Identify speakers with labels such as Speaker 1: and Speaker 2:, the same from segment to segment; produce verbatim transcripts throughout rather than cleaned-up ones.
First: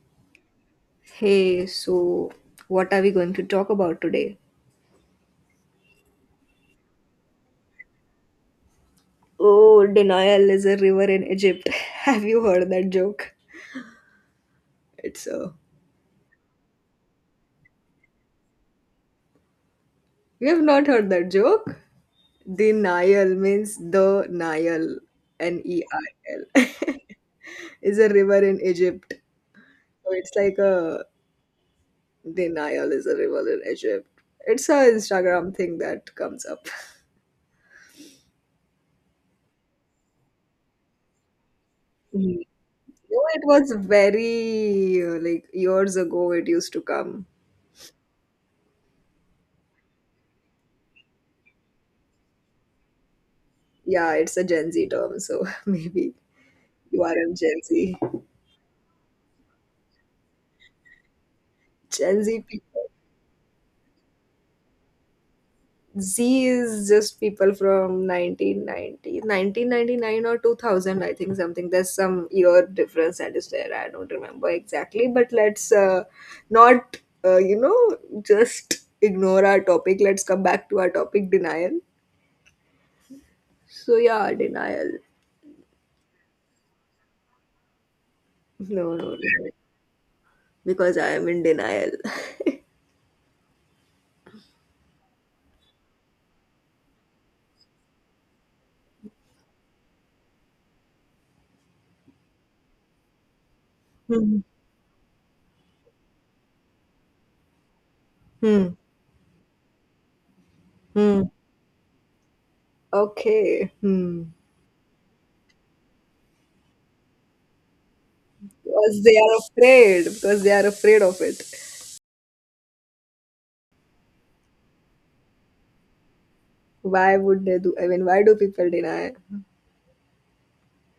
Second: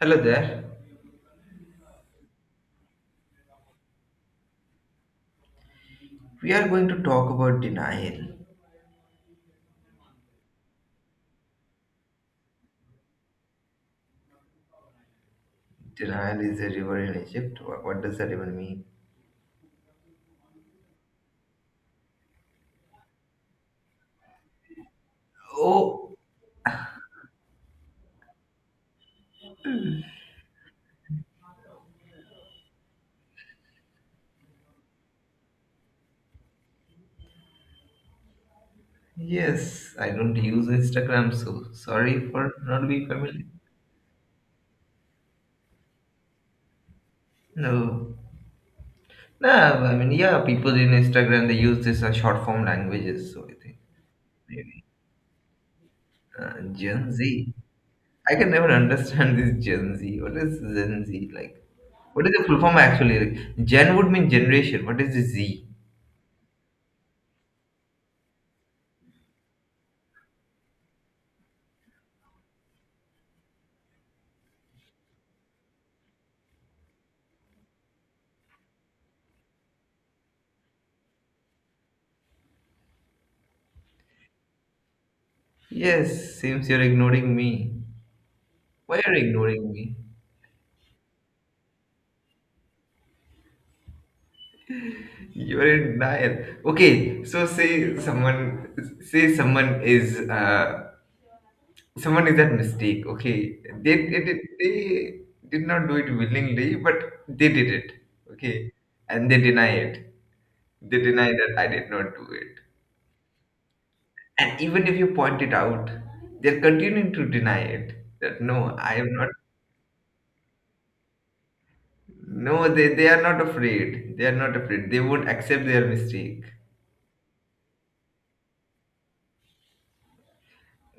Speaker 1: Hello there.
Speaker 2: Hey, so what are we going to talk about today?
Speaker 1: We are going to talk about denial.
Speaker 2: Oh, denial is a river in Egypt. Have you heard that joke? It's a.
Speaker 1: Denial is a river in Egypt. Wha- What does that even mean?
Speaker 2: You have not heard that joke? Denial means the Nile, N E
Speaker 1: Oh,
Speaker 2: I L, is a river in Egypt. So it's like a denial is a river in Egypt. It's a Instagram thing that comes up.
Speaker 1: yes. I don't use Instagram, so sorry
Speaker 2: Mhm.
Speaker 1: for not being
Speaker 2: No, it
Speaker 1: familiar.
Speaker 2: was very uh, like years ago. It used to come.
Speaker 1: No. No, I mean, yeah, people in Instagram, they use this uh, short form languages, so I think
Speaker 2: Yeah, it's a Gen
Speaker 1: maybe.
Speaker 2: Z term, so maybe
Speaker 1: Uh,
Speaker 2: you are
Speaker 1: Gen
Speaker 2: a
Speaker 1: Z.
Speaker 2: Gen Z.
Speaker 1: I can never understand this Gen Z. What is Gen Z like?
Speaker 2: Gen
Speaker 1: What is
Speaker 2: Z
Speaker 1: the full form
Speaker 2: people.
Speaker 1: actually? Like, Gen would mean generation. What is this Z?
Speaker 2: Z is just people from nineteen ninety, nineteen ninety nine, or two thousand, I think something. There's some year difference that is there. I don't remember exactly, but let's uh, not, uh, you know, just ignore our topic. Let's come back to our topic, denial. So yeah, denial.
Speaker 1: Yes, seems you're ignoring me.
Speaker 2: No, no,
Speaker 1: Why
Speaker 2: no,
Speaker 1: are
Speaker 2: no.
Speaker 1: you ignoring me?
Speaker 2: Because I am in denial.
Speaker 1: You're in denial. Okay, so say someone say someone is uh someone is at mistake. Okay, they they, did
Speaker 2: Hmm.
Speaker 1: they did not do it willingly, but they did it. Okay,
Speaker 2: Hmm.
Speaker 1: and they deny it. They
Speaker 2: Hmm.
Speaker 1: deny that I did not do it.
Speaker 2: Okay. Hmm.
Speaker 1: And even if you point it out, they're continuing to deny it. That no, I
Speaker 2: because
Speaker 1: am
Speaker 2: they
Speaker 1: not.
Speaker 2: are afraid because they are afraid of it.
Speaker 1: No, they they are not afraid. They are not afraid. They won't accept their mistake.
Speaker 2: Why would they do? I mean why do people deny?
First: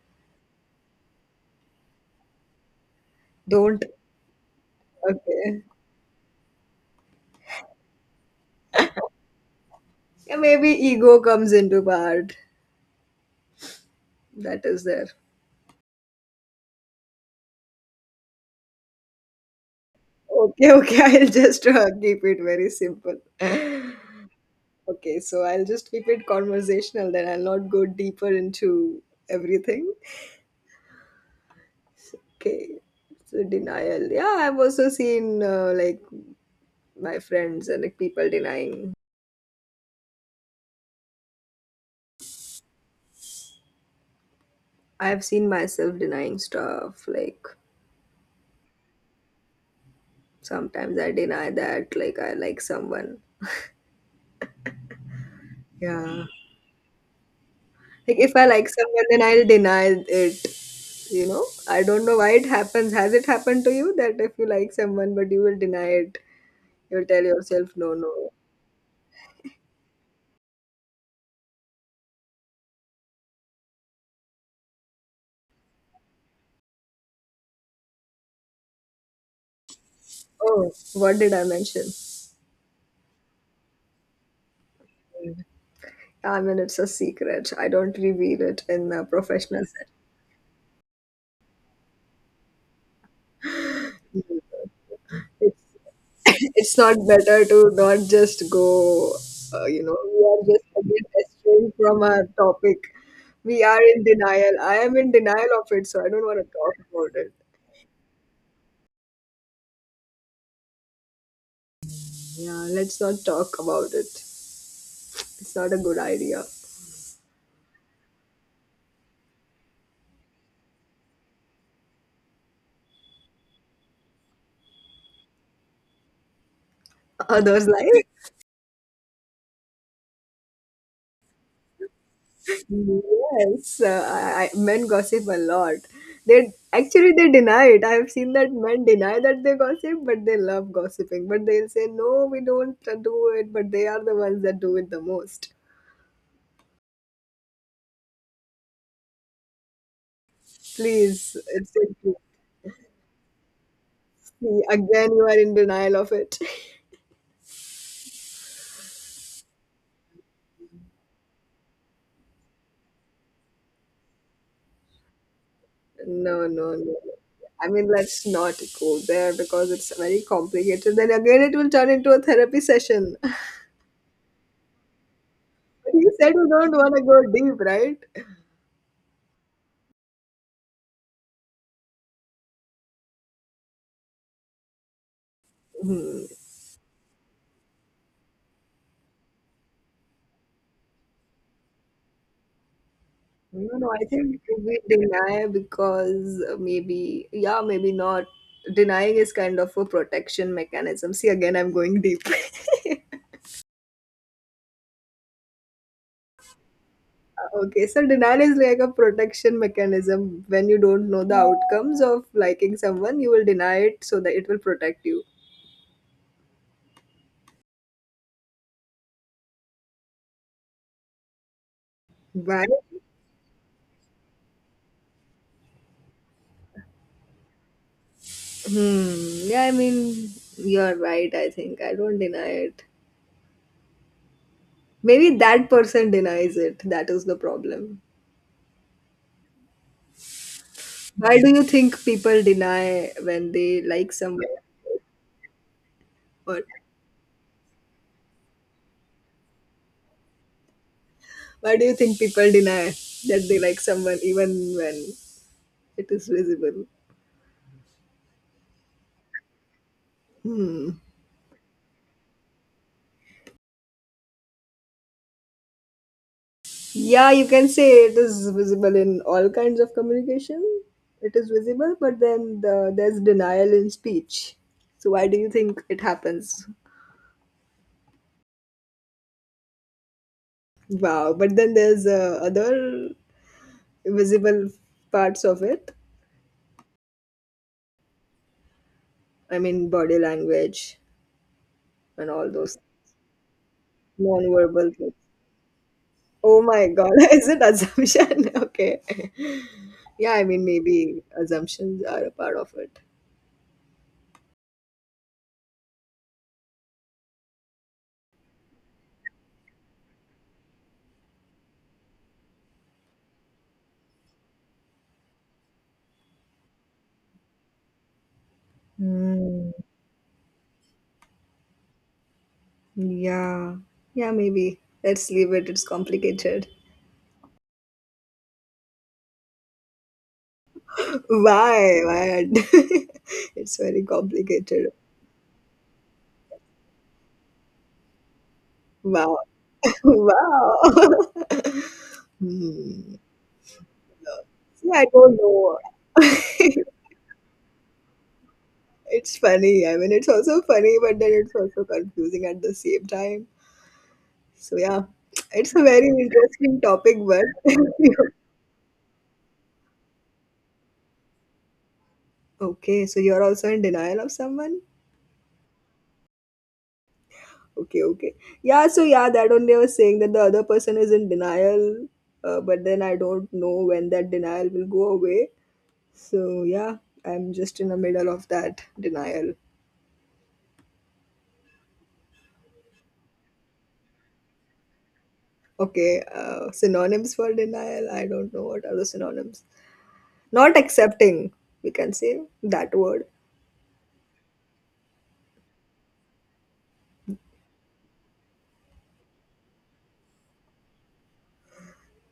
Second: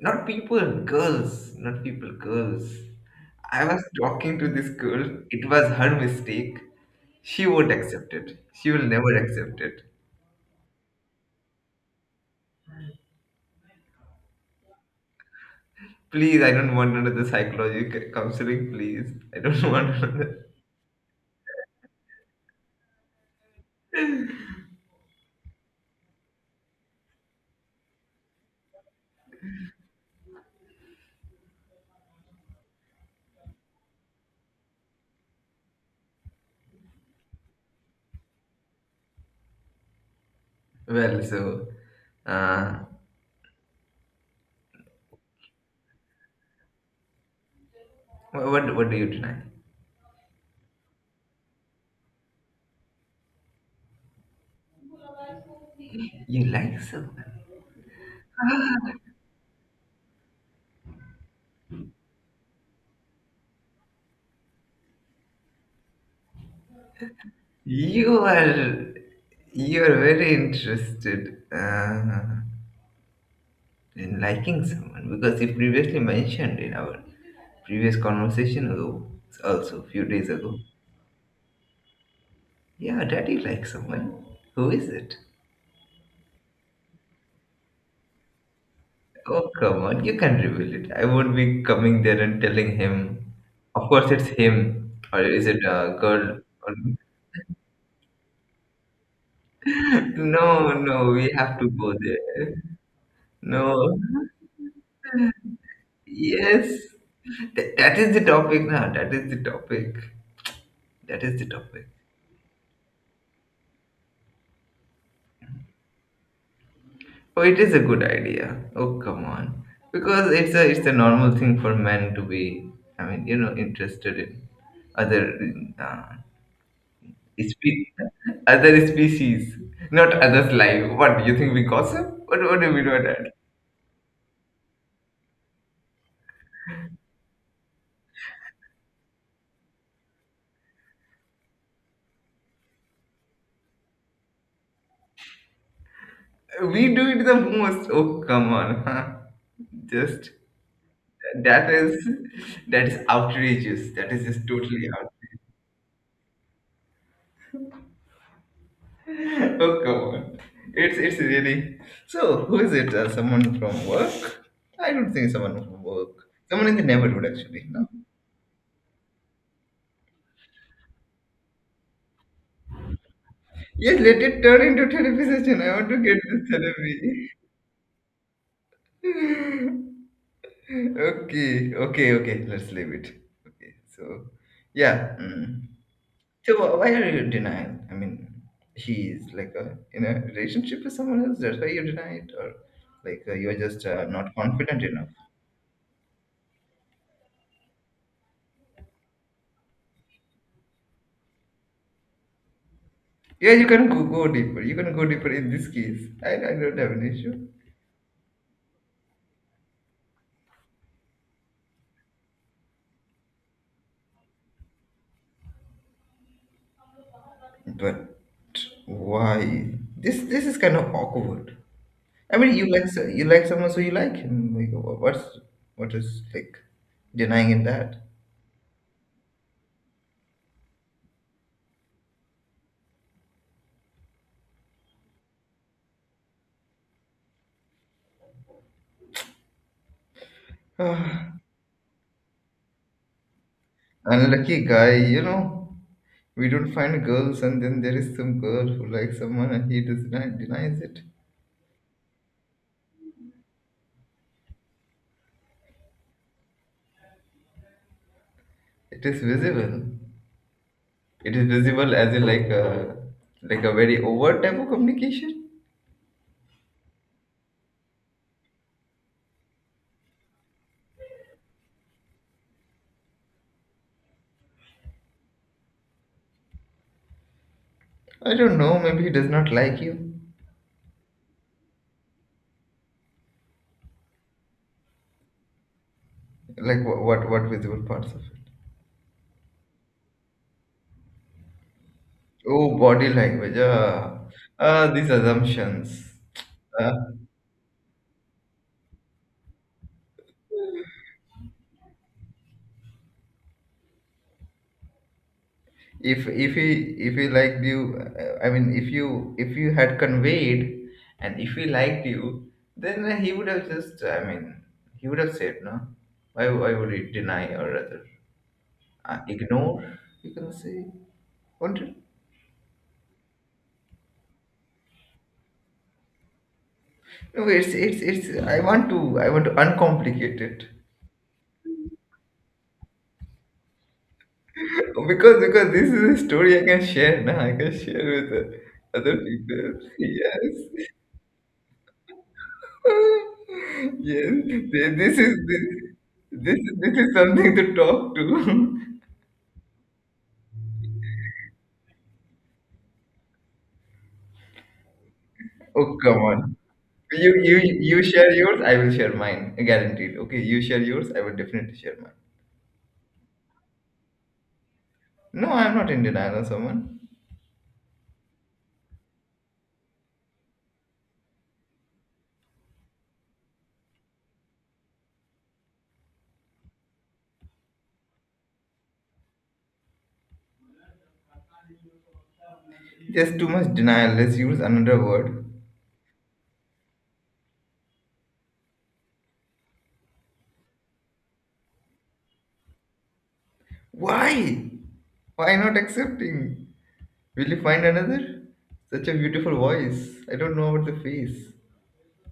Speaker 1: Not people, girls. Not people, girls. I was
Speaker 2: Don't.
Speaker 1: talking to this girl. It
Speaker 2: Okay.
Speaker 1: was her mistake. She won't accept it. She will never accept it.
Speaker 2: Yeah, maybe ego comes into part, that is there.
Speaker 1: Please, I don't want another psychological counseling. Please, I don't want another.
Speaker 2: Okay, okay. i'll just uh, keep it very simple. Okay, so I'll just keep it conversational, then I'll not go deeper into everything. Okay, so denial. Yeah, i've also seen uh, like my friends and like people denying.
Speaker 1: Well, so, uh,
Speaker 2: I've seen myself denying stuff like,
Speaker 1: wha- what what do you deny?
Speaker 2: sometimes I deny that, like, I like someone. Yeah.
Speaker 1: You like someone.
Speaker 2: Like, if I like someone, then I'll deny it. You know, I don't know why it happens. Has it happened to you that if you like someone, but you will deny it, you'll tell yourself, no,
Speaker 1: You
Speaker 2: no.
Speaker 1: are you are very interested. Uh, in liking someone because you previously mentioned in our previous conversation ago, also a few days ago,
Speaker 2: Oh, what did I mention?
Speaker 1: yeah, daddy likes someone. Who is it?
Speaker 2: I mean, it's a secret. I don't reveal it in a
Speaker 1: Oh,
Speaker 2: professional
Speaker 1: come on, you can reveal it. I won't be coming there and telling him. Of course, it's
Speaker 2: setting.
Speaker 1: him, or is
Speaker 2: It's
Speaker 1: it a girl?
Speaker 2: it's not better to not just go, uh, you know, we are just
Speaker 1: No,
Speaker 2: a bit
Speaker 1: no, we have to
Speaker 2: estranged
Speaker 1: go
Speaker 2: from our
Speaker 1: there.
Speaker 2: topic. We are
Speaker 1: No,
Speaker 2: in denial. I am in denial of it, so I don't want to
Speaker 1: yes,
Speaker 2: talk about it.
Speaker 1: Th- that is the topic now. That is the topic. That is the topic.
Speaker 2: Yeah, let's not talk about it. It's not a good idea.
Speaker 1: Oh, it is a good idea. Oh, come on. Because it's a it's a normal thing for men to be, I mean, you know, interested in other uh,
Speaker 2: Others
Speaker 1: spe-
Speaker 2: like
Speaker 1: other species, not others' life. What do you think we gossip? What what do we do that?
Speaker 2: yes, uh, I, I, men gossip a lot. They actually they deny it. I have seen that men deny that they gossip, but they love gossiping. But they'll say no, we don't uh, do it. But they are the ones that do it the most.
Speaker 1: We do it the most. Oh, come on. huh? Just
Speaker 2: Please, it's
Speaker 1: that is
Speaker 2: it.
Speaker 1: that is outrageous. That is just
Speaker 2: See,
Speaker 1: totally
Speaker 2: again, you are
Speaker 1: outrageous.
Speaker 2: in denial of it.
Speaker 1: Oh, come on. It's it's really so. Who is it? Uh, someone from work? I don't think someone from work.
Speaker 2: No,
Speaker 1: Someone
Speaker 2: no,
Speaker 1: in the
Speaker 2: no.
Speaker 1: neighborhood, actually.
Speaker 2: I
Speaker 1: No.
Speaker 2: mean, let's not go there because it's very complicated. Then again, it will turn into a therapy session.
Speaker 1: Yes, let it turn into therapy session. I want to
Speaker 2: You
Speaker 1: get
Speaker 2: said you
Speaker 1: this
Speaker 2: don't want to go
Speaker 1: therapy.
Speaker 2: deep, right?
Speaker 1: okay, okay, okay. Let's leave it. Okay. So, yeah. mm.
Speaker 2: Hmm.
Speaker 1: So wh- why are you denying? I mean, he's like a in a relationship with someone else. That's why you deny it, or like uh, you're
Speaker 2: No,
Speaker 1: just
Speaker 2: no, I
Speaker 1: uh, not
Speaker 2: think we
Speaker 1: confident enough.
Speaker 2: deny because maybe, yeah, maybe not. Denying is kind of a protection mechanism. See, again, I'm going deep.
Speaker 1: Yeah, you can go, go deeper. You can go deeper in this case. I, I don't have an issue.
Speaker 2: Okay, so denial is like a protection mechanism. When you don't know the outcomes of liking someone, you will deny it so that it will protect you.
Speaker 1: But why? This this is kind of awkward. I mean,
Speaker 2: Why?
Speaker 1: you like so- you like someone, so you like him. Like, wha- what's what is like denying in that?
Speaker 2: Hmm. Yeah, I mean, you're right. I think I don't deny it. Maybe that person denies it. That is the problem. Why do you think people deny when they
Speaker 1: Ah,
Speaker 2: like someone?
Speaker 1: unlucky guy, you know. We
Speaker 2: Or
Speaker 1: don't find girls, and then there is some girl who likes someone, and he does not denies it.
Speaker 2: why do you think people deny that they like someone even when it is visible?
Speaker 1: It is visible. It is visible as in like a like a very overt type of communication.
Speaker 2: Yeah, you can say it is visible in all kinds of communication. It is visible, but then the, there's denial in speech. So why do you think it happens?
Speaker 1: I don't know. Maybe he does not like you.
Speaker 2: Wow. But then there's uh, other visible parts of it.
Speaker 1: Like what? What, what visible parts of it?
Speaker 2: I mean, body language and all
Speaker 1: Oh,
Speaker 2: those
Speaker 1: body language. Ah, ah
Speaker 2: non-verbal
Speaker 1: these
Speaker 2: things.
Speaker 1: assumptions.
Speaker 2: Oh my
Speaker 1: Uh,
Speaker 2: God, is it assumption? Okay. Yeah, I mean, maybe assumptions are a part of it.
Speaker 1: if if he if he liked you, uh, I mean, if you if you had conveyed, and if he liked you, then he would have just. I mean, he would have said no. Why why would he deny or rather uh,
Speaker 2: Hmm.
Speaker 1: ignore? You can say, won't it?
Speaker 2: Yeah, yeah, maybe. Let's leave it. It's complicated.
Speaker 1: No, it's it's it's. I want to I want to uncomplicate it.
Speaker 2: Why? Why? It's very complicated.
Speaker 1: Because because this is a story I can share now. I can share with uh, other
Speaker 2: Wow.
Speaker 1: people.
Speaker 2: Wow.
Speaker 1: Yes.
Speaker 2: Hmm.
Speaker 1: yes. Th-
Speaker 2: Yeah, I
Speaker 1: This is
Speaker 2: don't
Speaker 1: this,
Speaker 2: know.
Speaker 1: this this is something to talk to.
Speaker 2: It's funny. I mean, it's also funny, but then it's also confusing at the same time. So, yeah, it's a
Speaker 1: oh
Speaker 2: very
Speaker 1: come on.
Speaker 2: interesting topic,
Speaker 1: You
Speaker 2: but
Speaker 1: you you share yours, I will share mine. Guaranteed. Okay, you share yours, I will definitely share mine.
Speaker 2: okay, so you're also in denial of someone?
Speaker 1: No, I'm not in denial of someone.
Speaker 2: Okay, okay. Yeah, so yeah, that only I was saying that the other person is in denial, uh, but then I don't know when that denial will go away. So yeah, I'm just in the middle of that denial.
Speaker 1: Just too much denial. Let's use another word.
Speaker 2: Okay, uh, synonyms for denial. I don't know what are the synonyms. Not accepting, we can say that word.
Speaker 1: Why? Why not accepting? Will you find another? Such a beautiful voice. I don't know about the face.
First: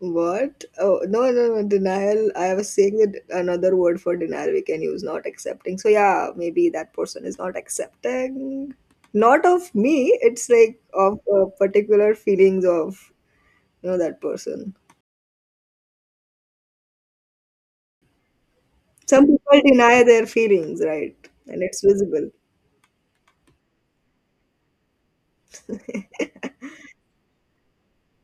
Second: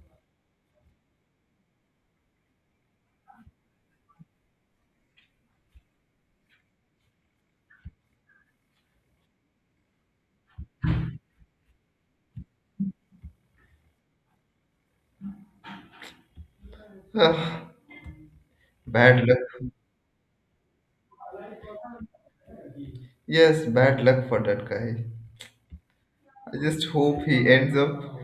Speaker 2: What? Oh, no, no, no, denial. I was saying that another word for denial we can use, not accepting. So, yeah, maybe that person is not accepting, not of me, it's like of uh, particular feelings of, you know, that person.
Speaker 1: Ah, bad
Speaker 2: Some
Speaker 1: luck.
Speaker 2: people deny their feelings, right? And it's visible.
Speaker 1: Yes, bad luck for that guy. I just hope he ends up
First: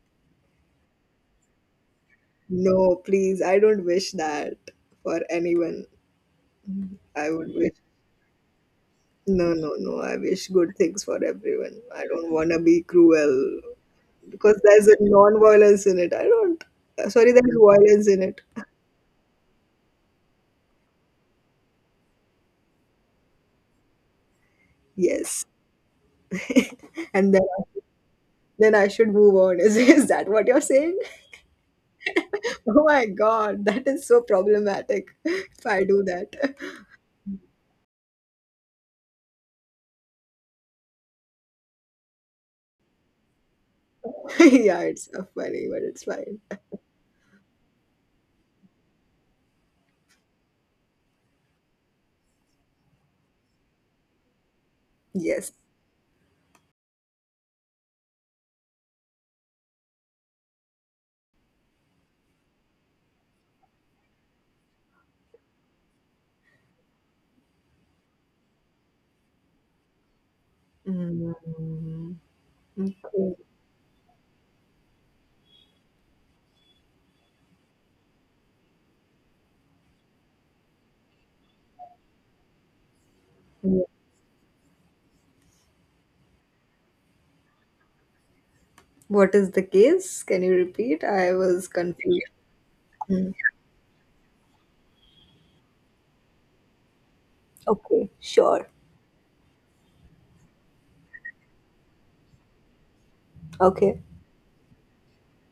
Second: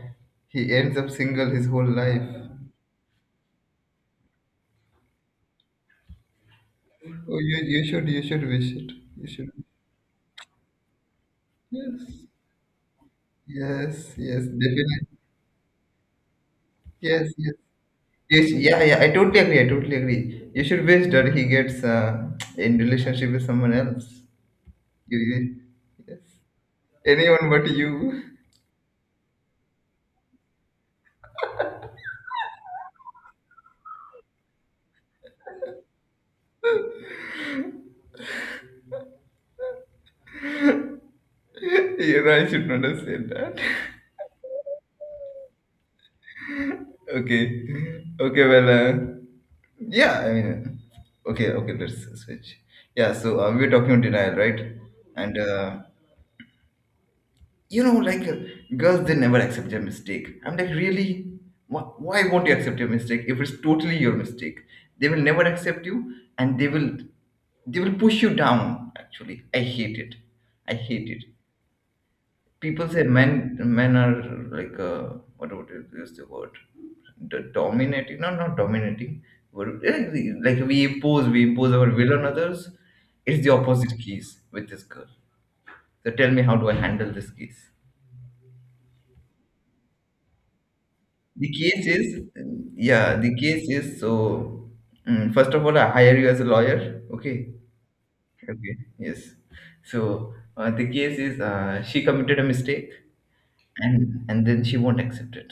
Speaker 1: he ends up single his whole life.
Speaker 2: No, please, I don't wish that for anyone. I
Speaker 1: Oh,
Speaker 2: would
Speaker 1: you
Speaker 2: wish.
Speaker 1: you should you should wish it. You should.
Speaker 2: No, no, no. I wish good things for everyone. I
Speaker 1: Yes,
Speaker 2: don't want to be cruel
Speaker 1: yes, yes,
Speaker 2: because there's a
Speaker 1: definitely.
Speaker 2: non-violence in it. I don't. uh, Sorry,
Speaker 1: Yes, yes.
Speaker 2: there's violence in it.
Speaker 1: Yes, yeah, yeah. I totally agree. I totally agree. You should wish that he gets uh, in relationship with someone else. You,
Speaker 2: Yes,
Speaker 1: you yes.
Speaker 2: and then
Speaker 1: Anyone but you.
Speaker 2: then I should move on. Is is that what you're saying? Oh my God, that is so problematic. If I do that,
Speaker 1: you know, I should not have said that.
Speaker 2: yeah, it's uh, funny, but it's fine.
Speaker 1: Okay. Okay, well, uh, yeah, I mean, okay, okay, let's switch. Yeah, so uh, we were talking on denial, right? And,
Speaker 2: Yes.
Speaker 1: uh, you know, like, uh, girls, they never accept their mistake. I'm like, really? Wh- Why won't you accept your mistake if it's totally your mistake? They will never accept you and they will they will push you down, actually. I hate it, I hate it.
Speaker 2: Mm,
Speaker 1: People say men
Speaker 2: okay.
Speaker 1: men are like uh, what would you use the word, the dominating, no not dominating. What- eh, we- like we impose we impose our will on others. It's the opposite case with this girl. So tell me, how do I handle this case?
Speaker 2: What is the case? Can you repeat? I
Speaker 1: The
Speaker 2: was
Speaker 1: case is,
Speaker 2: confused.
Speaker 1: yeah, the
Speaker 2: Mm.
Speaker 1: case is so mm, first of all, I hire you as a lawyer. Okay,
Speaker 2: Okay, sure.
Speaker 1: okay, yes. So uh, the case is uh, she committed a mistake,
Speaker 2: Okay,
Speaker 1: and and then she won't accept it.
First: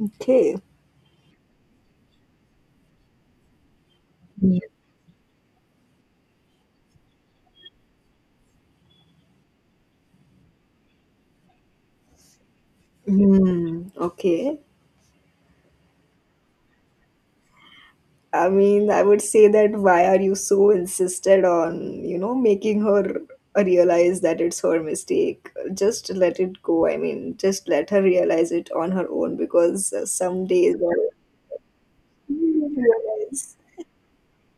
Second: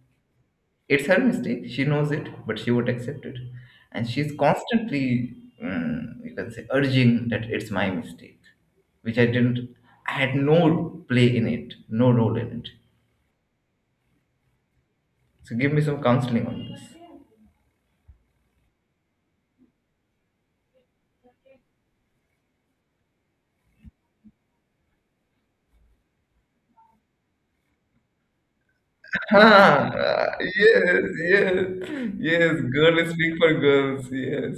Speaker 2: okay.
Speaker 1: It's her mistake. She knows it, but she won't accept it. And she's
Speaker 2: Mm.
Speaker 1: constantly, mm, you can say, urging that it's my mistake, which I didn't, I had no play in it, no role in it.
Speaker 2: Mm, okay.
Speaker 1: So give me some counseling on this.
Speaker 2: I mean, I would say that why are you so insisted on, you know, making her realize that it's her mistake? Just let it go. I mean, just let her realize it on her own because uh,
Speaker 1: Ah,
Speaker 2: some days.
Speaker 1: yes,
Speaker 2: I
Speaker 1: yes, yes. Girl is speak for
Speaker 2: realize.
Speaker 1: girls. Yes,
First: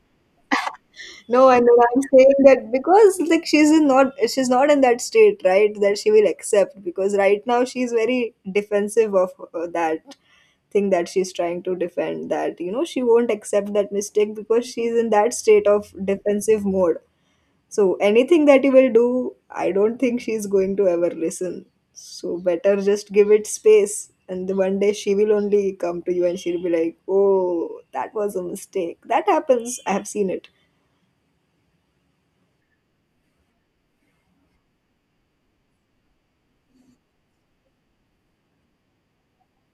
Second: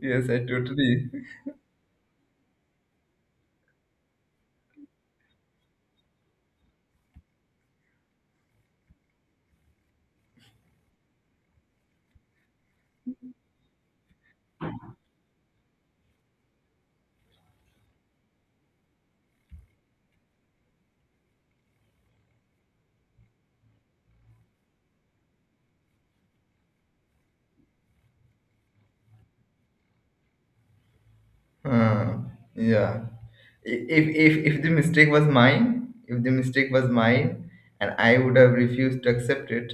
Speaker 1: yes. I totally,
Speaker 2: No, I know I'm saying that because like she's in not she's not in that state, right? That she will accept, because right now she's very defensive of uh, that thing that she's trying to defend, that you know she won't accept that mistake because she's in that state of defensive mode. So anything that you will do, I don't think she's going to ever listen. So better just give it space, and the one day she will only come to you and she'll be like, oh, that was a mistake. That happens, I have seen it.
Speaker 1: Uh, yeah. I- If, if if the mistake was mine, if the mistake was mine, and I would have refused to accept it,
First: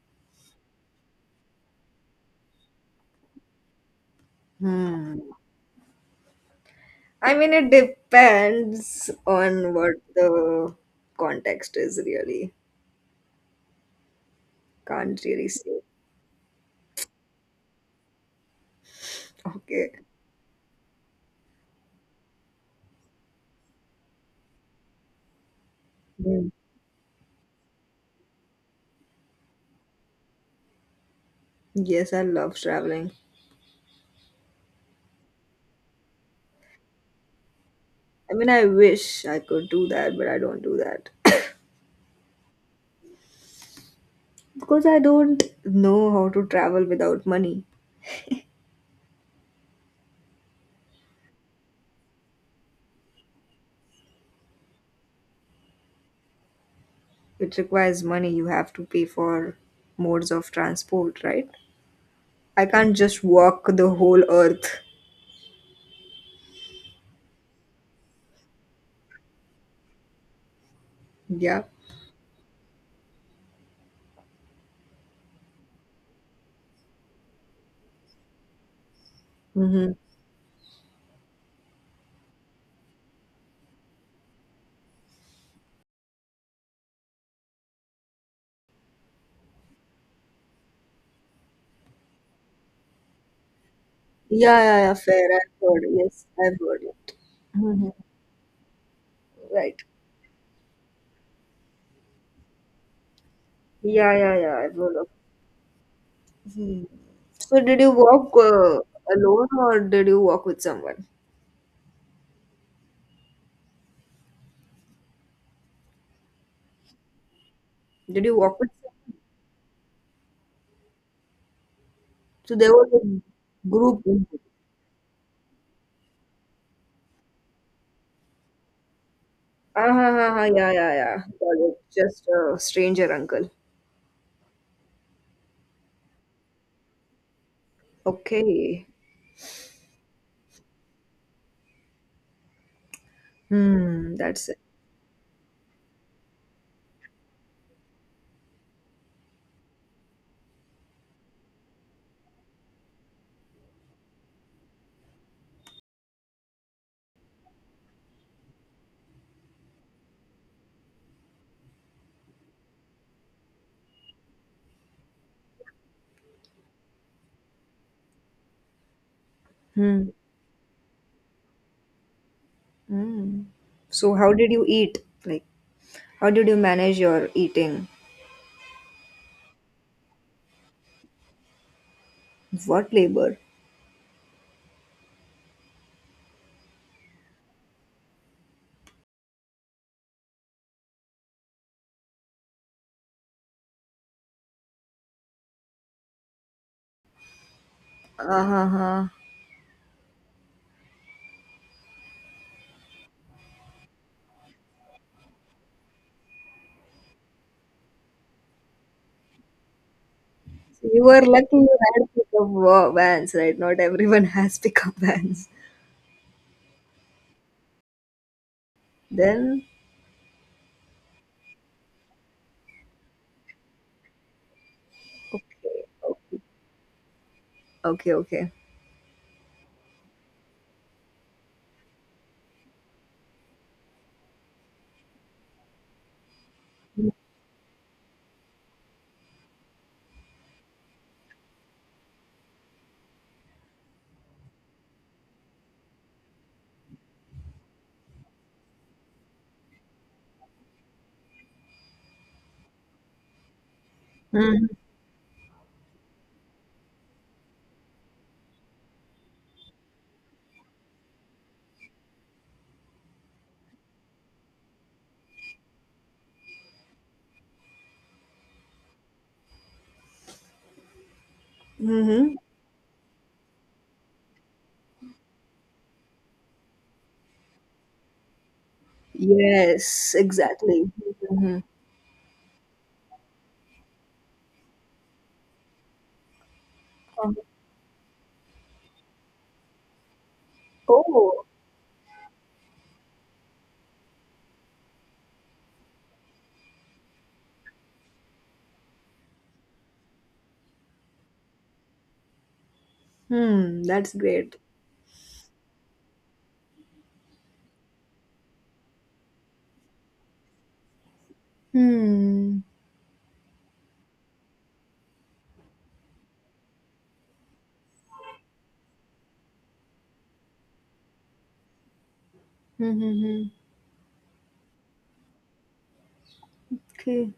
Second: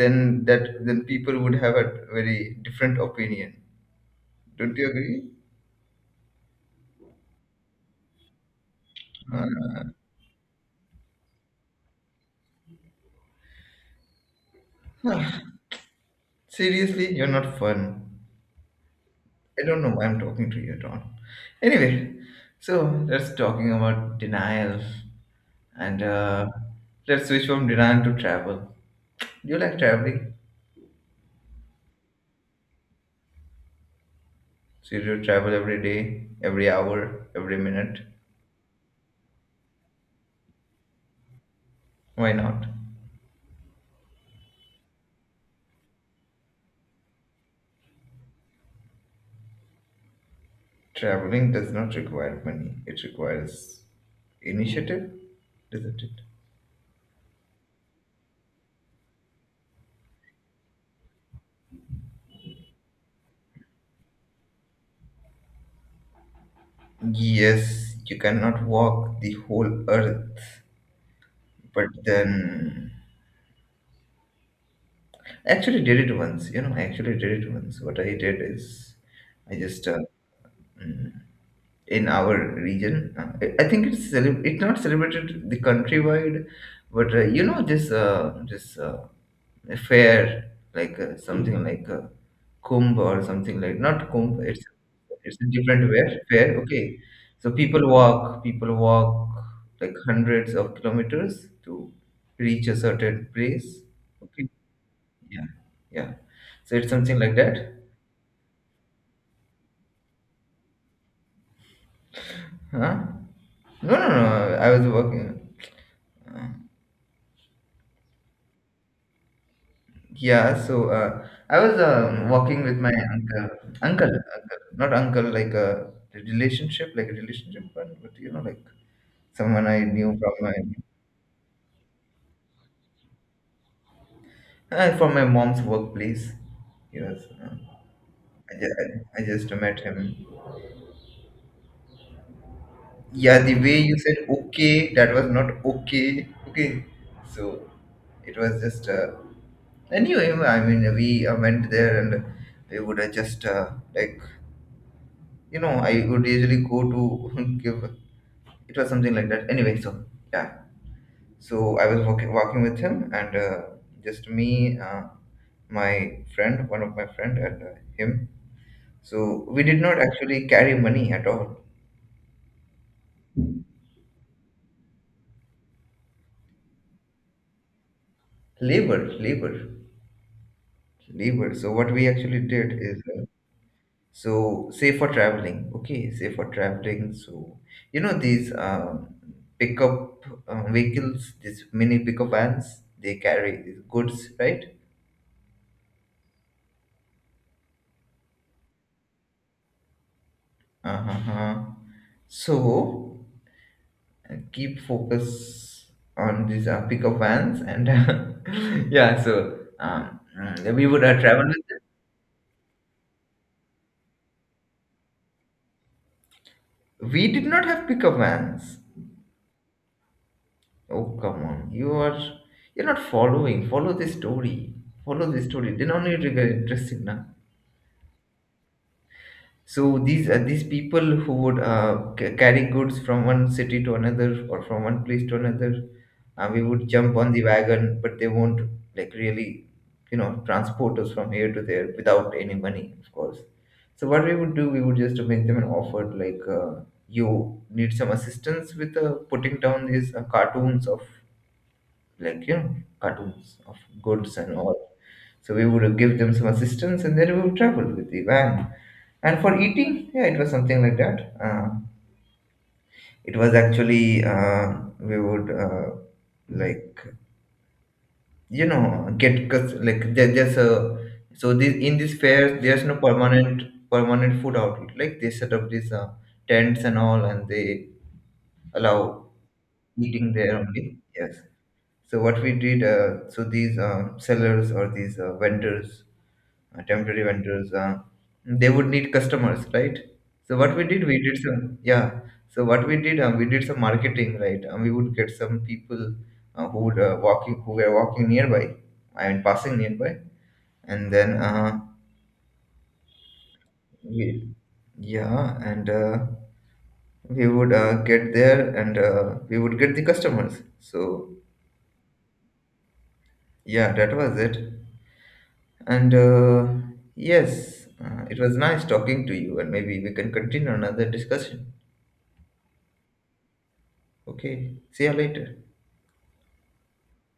Speaker 1: then that then people would have a very different opinion. Don't you agree?
Speaker 2: I mean, it depends on what the context is, really. Can't really say.
Speaker 1: Seriously, you're not fun. I don't
Speaker 2: Okay.
Speaker 1: know why I'm talking to you at all. Anyway, so let's talking about denial, and uh,
Speaker 2: Mm.
Speaker 1: let's switch from denial to travel. Do you like traveling?
Speaker 2: Yes, I love traveling.
Speaker 1: So you travel every day, every hour, every minute.
Speaker 2: I mean, I wish I could do that, but I don't do that.
Speaker 1: Why not?
Speaker 2: Because I don't know how to travel without money.
Speaker 1: Traveling does not require money. It requires initiative, doesn't it?
Speaker 2: It requires money. You have to pay for modes of transport, right? I can't just walk the whole earth.
Speaker 1: Yes, you cannot walk the whole earth,
Speaker 2: Yeah.
Speaker 1: but then actually did it once. You know, I actually did it once. What I did is, I just
Speaker 2: Mm-hmm.
Speaker 1: uh, mm, in our region. Uh, I think it's cele- it's not celebrated the countrywide, but uh, you know this uh, this uh, fair like uh, something like uh, kumbh or something like not kumbh.
Speaker 2: Yeah,
Speaker 1: It's
Speaker 2: yeah, yeah, fair.
Speaker 1: it's a
Speaker 2: I've heard.
Speaker 1: different fair.
Speaker 2: Yes,
Speaker 1: Fair,
Speaker 2: I've heard
Speaker 1: okay.
Speaker 2: it.
Speaker 1: So people
Speaker 2: Hmm.
Speaker 1: walk, people walk
Speaker 2: Right.
Speaker 1: like hundreds of kilometers to reach a certain place.
Speaker 2: Yeah, yeah,
Speaker 1: Okay,
Speaker 2: yeah, I've heard of.
Speaker 1: yeah, yeah. So
Speaker 2: Hmm.
Speaker 1: it's something like
Speaker 2: So,
Speaker 1: that.
Speaker 2: did you walk uh, alone or did you walk with someone?
Speaker 1: Huh? No, no, no. I was working. uh,
Speaker 2: Did you walk with someone?
Speaker 1: Yeah, so uh, I was um,
Speaker 2: So,
Speaker 1: walking
Speaker 2: there
Speaker 1: with
Speaker 2: was
Speaker 1: my uncle,
Speaker 2: a group.
Speaker 1: uncle, uncle, not uncle, like a relationship, like a relationship, but, but you know, like someone I
Speaker 2: Ah, ha,
Speaker 1: knew
Speaker 2: ha,
Speaker 1: from
Speaker 2: ha,
Speaker 1: my
Speaker 2: yeah, yeah, yeah. Got it. Just a stranger uncle.
Speaker 1: uh, from my mom's workplace. Yes, uh, I, just,
Speaker 2: Okay.
Speaker 1: I I just met him. Yeah, the way you
Speaker 2: Hmm,
Speaker 1: said
Speaker 2: that's it.
Speaker 1: okay, that was not okay. Okay, so it was just uh, anyway. I mean, we uh, went there and we would uh, just uh, like you know, I would usually go to give it was something like that anyway so yeah. So I was walking, walking with him and uh, just me uh, my friend, one of my friend, and uh, him. So we did not
Speaker 2: Hmm.
Speaker 1: actually carry money at all.
Speaker 2: Hmm. So how did you eat? Like, how did you manage your eating?
Speaker 1: Labor, labor, labor. So what we actually did
Speaker 2: What
Speaker 1: is uh,
Speaker 2: labor?
Speaker 1: so say for traveling, okay, say for traveling. So you know these um, pickup uh, vehicles, these mini pickup vans, they carry these goods, right?
Speaker 2: Uh-huh.
Speaker 1: Uh-huh. So and keep focus on these uh, pickup vans and yeah so um, mm, we
Speaker 2: You
Speaker 1: would uh,
Speaker 2: were
Speaker 1: travel
Speaker 2: lucky
Speaker 1: with
Speaker 2: you had pickup wa- vans, right? Not everyone has pickup vans.
Speaker 1: them. We did not have pickup vans.
Speaker 2: Then,
Speaker 1: Oh come on, you are you're not following, follow the story, follow the story, then only it will
Speaker 2: okay,
Speaker 1: get interesting now.
Speaker 2: okay, okay.
Speaker 1: So these uh, these people who would uh, c- carry goods from one city to another or from one place to another, uh, we would jump on the wagon, but they won't, like, really, you know, transport us from here to there without any money, of course. So what we would do, we would just make them an offer, like uh, you need some assistance with uh, putting down these uh, cartoons of, like you know, cartoons of goods and
Speaker 2: Mm-hmm.
Speaker 1: all. So we would give them some assistance, and then we would travel with the van. And for eating, yeah, it was something like that. Uh, it was actually uh, we would uh, like you know, get cus- like there, there's a so this, in these
Speaker 2: Hmm.
Speaker 1: fairs there's no permanent permanent food outlet. Like they set up these uh, tents and all, and they allow
Speaker 2: Yes,
Speaker 1: eating there
Speaker 2: exactly.
Speaker 1: only. Yes.
Speaker 2: Mm-hmm.
Speaker 1: So what we did, uh, so these uh, sellers or these uh, vendors, uh, temporary vendors, uh, they would need customers, right? So what we did, we did
Speaker 2: Oh,
Speaker 1: some, yeah, so what we did, uh, we did some marketing, right? And we would get some people uh, who would uh, walking who were walking nearby, I mean passing nearby, and then uh,
Speaker 2: hmm, that's
Speaker 1: we,
Speaker 2: great.
Speaker 1: yeah, and uh, we would uh, get there and uh, we would get the customers. So
Speaker 2: Hmm.
Speaker 1: yeah, that was it. And uh, yes, uh, it was nice talking to you, and maybe we can continue another discussion.
Speaker 2: Hmm. Hmm. Hmm.
Speaker 1: Okay, see you later.
Speaker 2: Okay.